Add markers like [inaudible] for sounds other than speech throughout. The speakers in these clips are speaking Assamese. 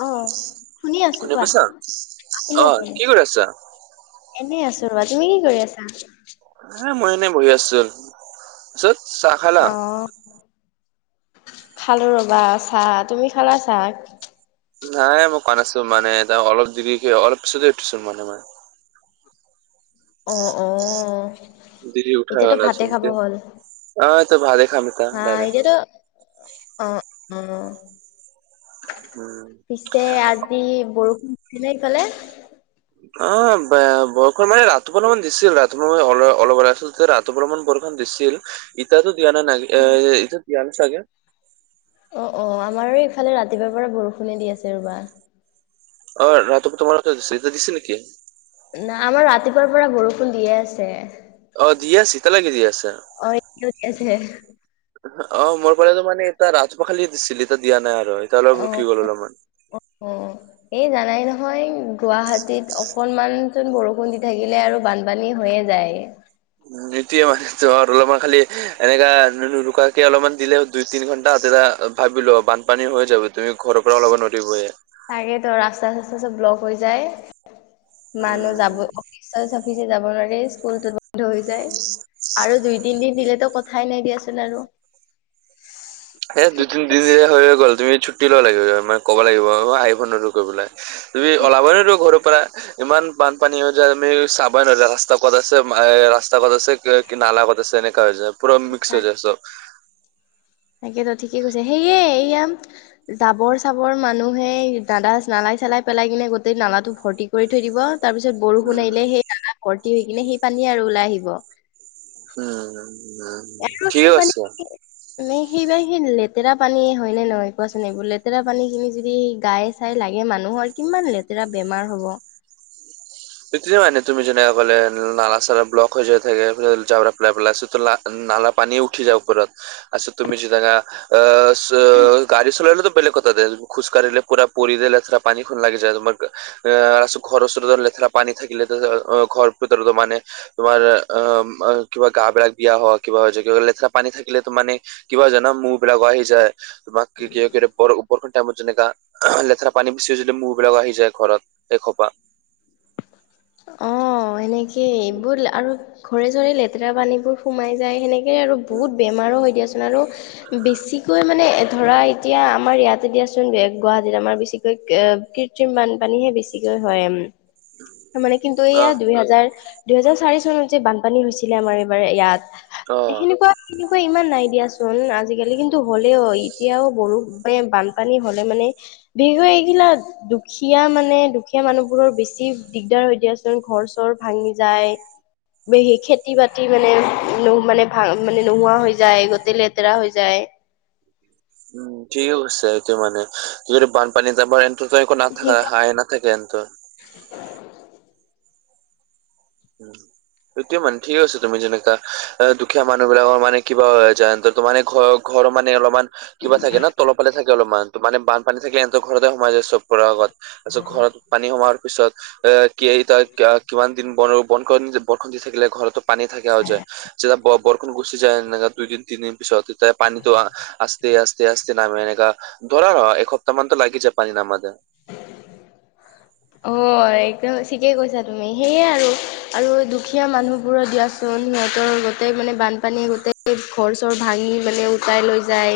অ শুনি আছো কোনে কোৱা কৈছা? শুনি অঁ আছো কি কৰি আছা? এনেই আছো ৰবা তুমি কি কৰি আছা? এ মই এনেই বহি আছো। তাৰপিছত চাহ খালা। অ খালো ৰবা চাহ। তুমি খালা চাহ? নাই মই কানাছো মানে তাৰ অলপ দেৰি অলপ পিছতে উঠিছো মানে মই। অঁ অঁ। দেৰি উঠাই গল আজি খাব এতিয়া। অঁ তো ভা [unintelligible] হ এতিত অঁ উ। উম। পিছে আজি বৰষুণ হৈছে নে সিফালে? অঁ ব বৰষুণ মানে ৰাতিপুৱা অলপ মান দিছিল। ৰাতিপুৱা মানে অল অলপ আছিল। ৰাতিপুৱা বৰষুণ দিছিল। ইতাতো দিয়ানা নাগে ইতা দিয়ানা চাগে। অঁ অঁ আমাৰো ইফালে ৰাতিপুৱাৰ পৰা বৰষুণে দি আছে ৰবা। অঁ ৰাতিপুৱা তোমাৰ। এতিয়া দিছে নেকি? নাই আমাৰ ৰাতিপুৱাৰ পৰা বৰষুণ দিয়ে আছে। অঁ দিয়ে আছে এতিয়ালৈকে দি আছে। [unintelligible] অঁ মোৰ ফাললে তো মানে এটা ৰাজ পাখালি দিছিল এতিয়া দিয়া নাই আৰু এতিয়া অলপ অ ৰুকি অ গ'ল অলপমান। অ', [inaudible] এই জানাই নহয় গুৱাহাটীত অকনমান চোন বৰষুণ দি থাকিলে আৰু বান- পানী হৈয়ে যায়। নিদিয়ে মানে জ্বৰ অলপমান খালি এনেকা ৰুকাকে অলপমান দিলেও দুই তিনি ঘন্টা তেতিয়া- ভাবিলো বানপানী হৈ যাব তুমি ঘৰৰ পৰাও ওলাৱ নদী বোৰে। তাকেই তো ৰাস্তা চাস্তা চব ব্লক হৈ যায়। মানুহ যাব উম চাফিছে যাব নোৱাৰে স্কুলতো বন্ধ হৈ যায় আৰু দুই তিন দিন দিলেতো ক খায় নাইদিয়া আছিল আৰু হেই দুই তিনদিন হৈ গ'ল তুমি ছুটি ল'ব লাগিব মানে ক'ব লাগিব আৰু আহিব কৰিবলে। তুমি ওলাবই নোৱাৰা ঘৰৰ পৰা। ইমান বানপানী হয় যায় আমি চাবই নাজায় ৰাস্তা ক'ত আছে এ ৰাস্ত ৰাস্তা কত আছে কি নালা কত আছে এনেকা হৈ যায় পুৰা মিক্স হৈ তাক যায় চব। তাকেতো ঠিকেই কৈছে সেয়ে এইয়াম জাবৰ চাবৰ মানুহে দাদাচ নালাই চালাই পেলাই কিনে গোটেই নালাটো ভৰ্তি কৰি থৈ দিব তাৰ পিছত বৰষুণ উম আহিলে সেইয়া ভৰ্তি হৈ কিনে সেই পানীয়ে আৰু ওলাই আহিব। উম উম। আৰু ঠিকে সেই কৈছা। মানে- মে সেইবাৰ সেই লেতেৰা পানী হয় নে নহয় কোৱাচোন এইবোৰ? লেতেৰা পানী খিনি যদি গাই- চাই লাগে মানুহৰ কিমান লেতেৰা বেমাৰ হ'ব। সেইটোৱে মানে তুমি যেনেকে কলে নালা চালা ব্লক হৈ যোৱা থাকে জাব্ৰা পেলাই পেলাই চতুলা নালা পানীও উঠি যায় ওপৰত আচ্ছা তুমি যেনেকা [unintelligible] গাড়ী চলালেটো বেলেগ কথা দে। খোজকাঢ়িলে পুৰা পৰি দিলে পানীখন লাগি যায় তোমাৰ। আহ ঘৰৰ ওচৰততে লেতেৰা পানী থাকিলে অঁ ঘৰ ভিতৰতো মানে- তোমাৰ অ কিবা গা বিলাক বিয়া হওঁক, কিবা লেতেৰা পানী থাকিলে তো মানে- কিবা জেনম মূহ বিলাক আহি যায় তোমাকৰ কিহৰ কিহৰ বৰ বৰষুণ টাইমত যেনেকা লেতেৰা পানী বেছি যদি মূহ বিলাকো আহি যায় ঘৰত একসোপা অ সেনেকে এইবোৰ আৰু ঘৰে চৰে লেতেৰা পানীবোৰ সোমাই যায় সেনে কে আৰু উম বহুত বেমাৰো হৈ দিয়াচোন আৰু বেছিকৈ মানে ধৰা এতিয়া আমাৰ ইয়াতে দিয়াচোন গুৱাহাটীত আমাৰ বেছিকৈ কৃত্ৰিম বানপানীহে বেছিকৈ হয় মানে কিন্তু অ এয়া দুইহেজাৰ দুহেজাৰ চাৰি চনত যে বানপানী হৈছিলে আমাৰ এইবাৰ অ ইয়াত সেনেকুৱা তেনেকুৱা ইমান নাই দিয়াচোন আজিকালি কিন্তু হ'লেও এতিয়াও বৰষুণে, বানপানী হলে মানে বিগৈ এইগিলা দুখীয়া মানে দুখীয়া মানুহবোৰৰ বেছি দিগদাৰ হয় দিয়াচোন ঘৰ চৰ ভাঙি যায় খেতি বাতি মানে মানে ভা মানে নোহোৱা হৈ যায় গোতে লেতেৰা হৈ যায় উম ঠিকে কৈছে সেইটো মানে যদি বানপানীত যামাৰ এন্তো নাথাকা সেইকাৰণে হাই না [unintelligible] থাকে হেন্তৰ উম সেইটোয়ে মানে ঠিক আছে তুমি যেনেকা এ দুখীয়া মানুহ বিলাকৰ মানে কিবা হৈ যন্ত্ৰৰ মানে ঘৰৰ ঘৰৰ মানে অলমান কিবা থাকে ন তলৰফালে থাকে অলপমান মানে বানপানী থাকে এনতৰ ঘৰতে সোমাই যায় চবৰ আগত তাৰ পিছত ঘৰত পানী সোমোৱাৰ পিছত এ কি তই কিমান দিন বন বনখন বৰষুণ দি থাকিলে ঘৰতো পানী থাকা যয় যেতিয়া বৰষুণ গুচি যায় এনেকা দুইদিন তিনিদিন পিছত তেতিয়া পানীটো আস্তে আস্তে আস্তে নামে এনেকা ডৰাৰ হয় এসপ্তামানতো লাগি যায় পানী নামোতে অ একন ঠিকেই কৈছা তুমি সেয়া আৰু দুখীয়া মানুহবোৰৰ দিয়া চো চোন সিহঁতৰ গোটেই মানে বানপানীয়ে গোতেই ঘৰ চৰ ভাঙি মানে উটাই লৈ যায়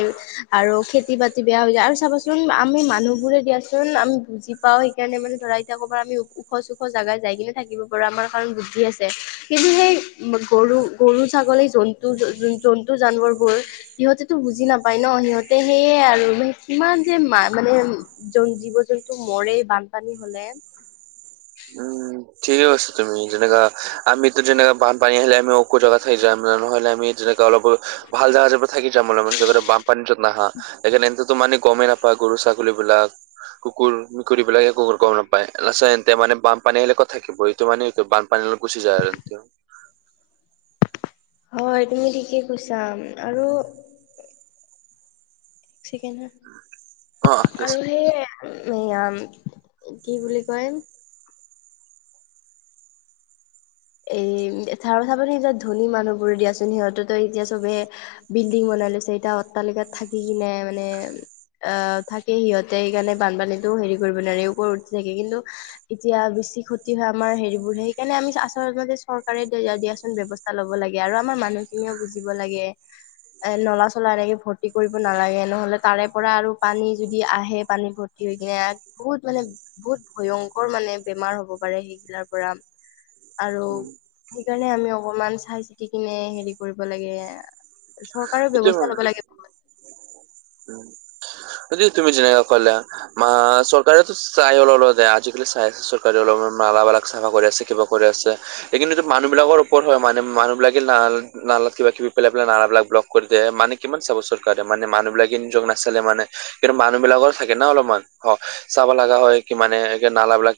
আৰু খেতি বাতি বেয়া হৈ যায় আৰু চাবাচোন আমি মানুহ বোৰে দিয়াচোন আমি বুজি পাও সেইকাৰণে মানে চৰাই থকাৰ [unintelligible] আমি ওখ চুখ জাগাই যাই কিনে থাকিব পাৰোঁ আমাৰ কাৰণ বুদ্ধি আছে কিন্তু সেই গৰু গৰু ছাগলী জন্তু জন্তু জানৱৰবোৰ সিহঁতেতো বুজি নাপায় ন সিহঁতে সেইয়ে আৰু কিমান যে মা মানে যন জীৱ জন্তু মৰে বানপানী হলে। উম ঠিকেই কৈছা তুমি যেনেকা আমিতো যেনেকা বানপানী আহিলে আমি ওখ জেগাত হে যাম নহ'লে আমি যেনেকা অলপ ভাল জেগা থাকি যাম অলপ য'ত বামপানীটো নাহা সেইকাণে সিনততো মানে গমেই নাপায় গৰু ছাগলী বিলাক কুকুৰ মেকুৰীবিলাকে কুকুৰ গম নাপায়। লাষ্টত সেন তে মানে বানপানী আহিলে কত থাকিব এইটো মানে এইটো বানপানী গুচি যায় আৰু হয়, তুমি ঠিকেই কৈছা আৰু- এক চিকেন হা অ' ঠিক আছে আৰু সেয়ে- এই আম কি বুলি কয়। এই তাৰ কথা পাননি এতিয়া ধনী মানুহবোৰ দিয়াচোন সিহঁততো এতিয়া চবে- বিল্ডিং বনাই লৈছে, এতিয়া অট্টালিকাত থাকি কিনে মানে- আহ থাকে সিহঁতে সেইকাৰণে বানপানীটো হেৰি কৰিব নোৱাৰে ওপৰত উঠি থাকে কিন্তু এতিয়া বেছি ক্ষতি হয় আমাৰ হেৰিবোৰে সেইকাৰণে আমি ধৰ যদি চৰকাৰে দিয়াচোন ব্যৱস্থা লব লাগে আৰু আমাৰ মানুহখিনিও বুজিব লাগে। এ নলা চলা এনেকে ভৰ্তি কৰিব নালাগে নহলে তাৰে পৰা আৰু পানী যদি আহে পানী ভত হৈ কিনে বহুত মানে বহুত ভয়ংকৰ মানে বেমাৰ হ'ব পাৰে সেইগিলাৰ পৰা আৰু সেইকাৰণে আমি অকমান চাই চিতি কিনে হেৰি কৰিব লাগে। চৰকাৰেও সেইটোৱে ব্যৱস্থা মানে ল'ব লাগে। যদি তুমি যেনেুৱা কলা- ম চৰকাৰেওো চাই অল দে আজিকালি চাই আছে চৰকাৰে অলপ অলালগ চাফা কৰি আছে কিবা- কৰি আছে। সেই কিন্তুটো মানুহ বিলাকৰ ওপৰত হয় মানে মানুহবিলাকে নালাত কিবা কিবি পেলাই পেলাই নালাবিলাক ব্লক - কৰি দে মানে কিমান চাব চৰকাৰে মানে মানুহ বিলাকে নিজক নাচালে মানে। কিন্তু মানুহবিলাকৰ থাকে না অলপমান। অ চাব লগা হয় কি মানে নালাাবিলাক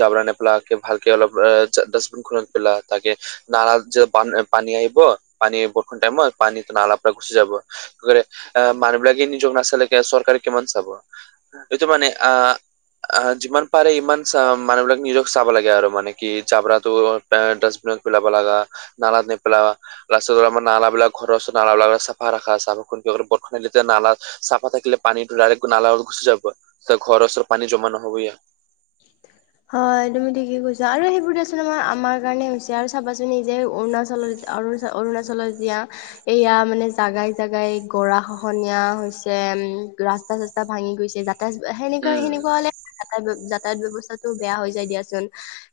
জাবৰা নেপেলাকে ভালকে অলপ ডাষ্টবিন খ- তাকে নালা যে পানী আহিব পানী বৰষন টাইমত, পানী- নলা পৰা গুচি যাব, আহ মানুহ বিলাকে নিজক নাচালে চৰকাৰে কিমান চাব। এইটো মানে আ- আহ যিমান পাৰে ইমান চ মানুহ বিলাক নিজক চাব লাগে আৰু মানে কি জাবৰাতো- ডাষ্টবিনত পেলাব লগা নালাত নেপেলাবা লা আমাৰ নালা বিলাকৰ ঘৰৰ ওচৰ- নলা বিলাকো চফা ৰাখা চফা খু বৰ খাইে তেতিয়া নালা- চাফা থাকিলে পানীটো ডাইৰেক্ট নালা ঘুচি যাব ঘৰচৰত পানী জমা নহব ইয়া- [inaudible] হয় তুমি ঠিকেই কৈছা আৰু সেইবোৰ দ আচোন আমাৰ আমাৰ কাৰণে হৈছে আৰু চাবাচোন নি যে অৰুণাচলত- অৰুচ অৰুণাচলত এতিয়া- এয়া মানে জাগাই জাগাই গৰা খহনীয়া হৈছে উম ৰাস্তা চাস্তা ভাঙি গৈছে যা- সেনেকা উম সেনেকুৱা হলে যাত যাতায়ত ব্যয়ৱস্থাটো বেয়া হৈ যায় দিয়াচোন।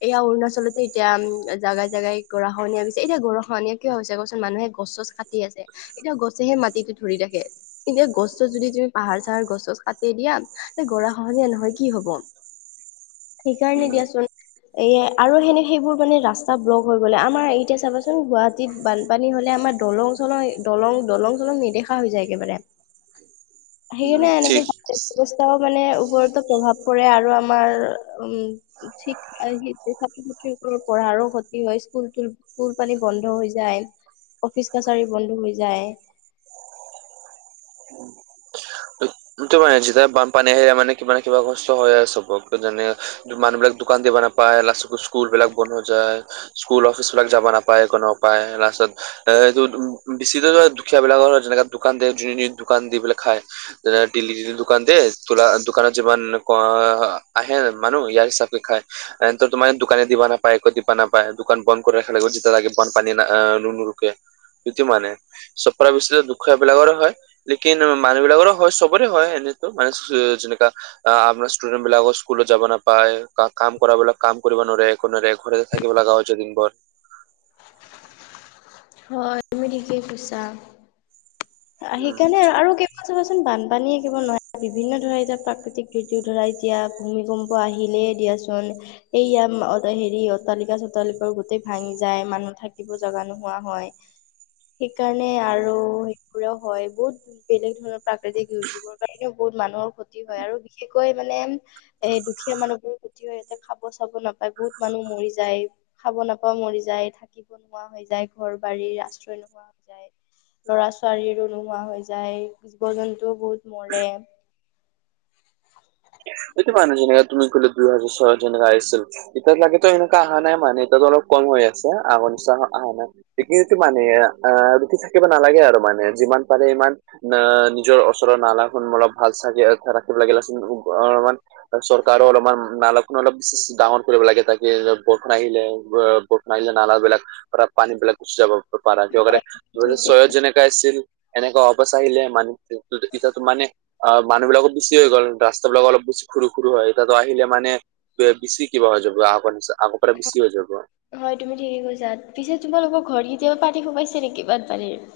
এয়া অৰুণাচলতে এতিয়া উম জেগাই জেগাই গৰা খনীয়া হৈছে এতিয়া গৰাখহনীয়া কিয় হৈছে কোৱাচোন মানুহে গছ চছ কাট তি আছে এতিয়া গছেহে মাটিতটো ধৰি ৰাখে। এতিয়া গছ চছ যদি তুমি পাহাৰ চাহাৰ গছ চছ কাটি দিয়া গৰা খহনীয়া নহয় কি হব- সেইকাৰণে উম দিয়াচোন এ আৰু সেনে সেইবোৰ মানে ৰাস্তা ব্লক হৈ গ'লে আমাৰ এতিয়া চাবাচোন গুৱাট তিত বানপানী হলে আমাৰ দলং চলং দলং দলং চলং নেদেখা হৈ যায় একেবাৰে। উ [inaudible] সেইকাৰণে এনেকে ব্যৱস্থাও মানে ওৰতো প্ৰভাৱ পৰে আৰু আমাৰ উম- শিক্ষা ছাত্ৰ ছাত্ৰীসৰ পঢ়াৰো ক্ষতি হয় স্কুল ফুল পানী বন্ধ হৈ যায় অফিচ কাছাৰী বন্ধ হৈ যায়। উম দুটা বনাই দিছো এটা বন পানী আহে মানে কিবা নহয় কিবা কষ্ট হয় আৰু চবক যেনে মানুহ বিলাক দোকান দিবা নাপায় লাষ্ট স্কুলবিলাক বন্ধ হৈ যায়। স্কুল অফিচবিলাক যাব নাপায় একোনো উপায় তাৰপাছত, এ এই বেছিকে দুখীয়াবিলাকৰ যেনেকা দোকান দিয় যোনে দোকান দি পেলাই খায় যে নটিলি দোকান দে, তোলা দোকানত যিমান অ আহে মানুহ ইয়াৰ হিচাপকে খায়। এ ত তোমানে দোকানে দিবা নাপায় একো দিবা নাপায় দোকান বন কৰি ৰাখা লাগিব যেতিয়া লে ব পানী নুনৰুকে প্ৰতি মানে চফৰা বিচি দুখীয়া বিলাকৰে হয়। লেকিন মানুহ বিলাকৰো হয়, চবৰে হয় এনেতো মানে যেনেকা- আহ আপোনাৰ ষ্টুডেন্ট বিলাকৰ স্কুলত যাব নাপায় কাম কৰাবলাক কাম কৰিব নোৱখ কোনো ঘৰেতে থাকিব লগাও হৈছে দিন বৰ- হয় তুমি ঠিকেই কৈছা, আঁ উম, সেইকাৰণে আৰু- চাবাচোন বানপানীয়ে কিবা নোৱাৰে বিভিন্ন ধৰণৰ এতিয়া প্ৰাকৃতিক দুৰ্যোগ ধৰা এতিয়া- ভূমিকম্প আহিলেই দিয়াচোন- এইয়া হেৰি অট্টালিকা চট্টালিকৰ গোটেই ভাঙি যায়, মানুহ থাকিব জাগা নোহোৱা হয়। [unintelligible] [inaudible] সেইকাৰণে আৰু সেইবোৰেও হয় বহুত বেলেগ ধৰণৰ প্ৰাকৃতিক দুৰ্যোগৰ কাৰণে বহুত মানুহৰ ক্ষতি হয় আৰু বিশেষকৈ মানে এ দুখীয়া মানুহবোৰৰ উতি ইয়াতে খাব চাব নাপায় বহুত মানুহ মৰি যায় খাব নাপাইও মৰি যায়, থাকিব নোৱাৰা হৈ যায় ঘৰ- বাৰীৰ আশ্ৰয় নোহোৱা হৈ যায় লৰা-ছোৱালীবোৰ নোহোৱা হৈ যায়, জীৱ- জন্তুও বহুত মৰে এইটো মানুহ যেনেকে তুমি ক'লে দুই হাজাৰ ছয় হাজাৰ যেনেকা আহিছিল। [unintelligible] এতিয়া লাগেত এনেকুৱা অহা নাই মানে এতিয়াতো অলপ কম হৈ আছে, আগৰ নিচিনা আহা নাই। সেইটোৱেইটো মানে আহঁ ৰখি থাকিব নালাগে আৰু মানে যিমান পাৰে ইমান- ন নিজৰ ওচৰৰ নালাখন অলপ ভাল চাগ [unintelligible] ৰাখিব লাগে [unintelligible] অলপমান চৰকাৰেও অলপমান নালাখন অলপ ডাঙৰ কৰিব লাগে, তাকে বৰষুণ আহিলে- পাৰিলে নলাবিলাক পানী বিলাক গুচি যাব পাৰে, কিয়কাৰণে হয় ঠিকে [unintelligible] ছিল এনেকা অৱস্থা আহিলে [unintelligible] মানে অঁ মানুহ বিলাকো বেছি হৈ গ'ল, ৰাস্তা বিলাক অলপ বেছি সৰু- সৰু হয়, এতিয়াতো আহিলে মানে- বেছি কিবা হৈ যাব, আগৰ নিচিনা আগৰ পৰা বেছি হৈ যাব। হয় তুমি ঠিকে কৈছা। পিছে তোমালোকৰ ঘৰত কেতিয়া পানী সোমাইছে নেকি বানপানীৰ?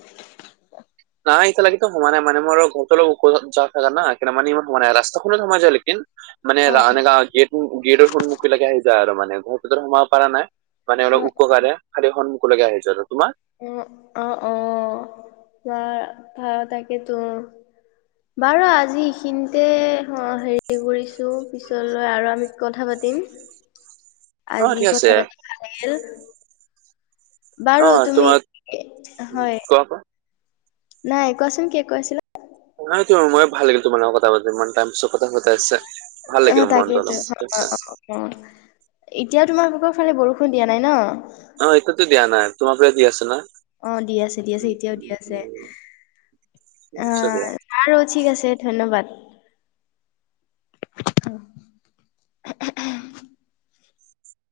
নাই এতিয়া লগে ত সোমোৱা নাই মানে মোৰ ঘৰটো অলপ ওখ জা জানা মানে ইমান সোমোৱা নাই। ৰাস্তাখনত অকণ সোমাই যায় লেকিন। মানে এনেকা অ গেত গেটৰ সন্মুখৰলৈকে আহি যায় আৰু মানে ঘৰৰ ভিতৰত সোমাব পৰা নাই। মানে অলপ অ ওখ কাৰণে খালি সন্মুখৰলৈকে আহিছে আৰু। তোমাৰ? অঁ অঁ অঁ ভাল ভাল থাকেতো বাৰু আজি এইখিনিতে, অঁ হেৰি- কৰিছো পিছলৈ আৰু আমি কথা পাতিম। অ ঠিক আজি আছে কথা পাতি- ভাল লাগিল। অ বাৰু তুমি, তোমাক এ হয়। কোৱা কোৱা নাই কোৱাচোন কি কৈছিলা? নাই তো, মোৰো ভাল লাগিল তোমাৰ লগত কথা পাতি ইমান টইম পিচত কথা পতা হৈছে ভাল লাগিল মনটো অলপ। উমঁ, এতিয়া তোমালোকৰ ফালে বৰষুণ দিয়া নাই ন? অঁ এটিয়াটো দিয়া নাই। তোমাৰ ফালে দি আছে ন? অঁ দি আছে দি আছে, এতিয়াওঁ দি আছে অঁ। বাৰু ঠিক আছে ধন্যবাদ। অঁ।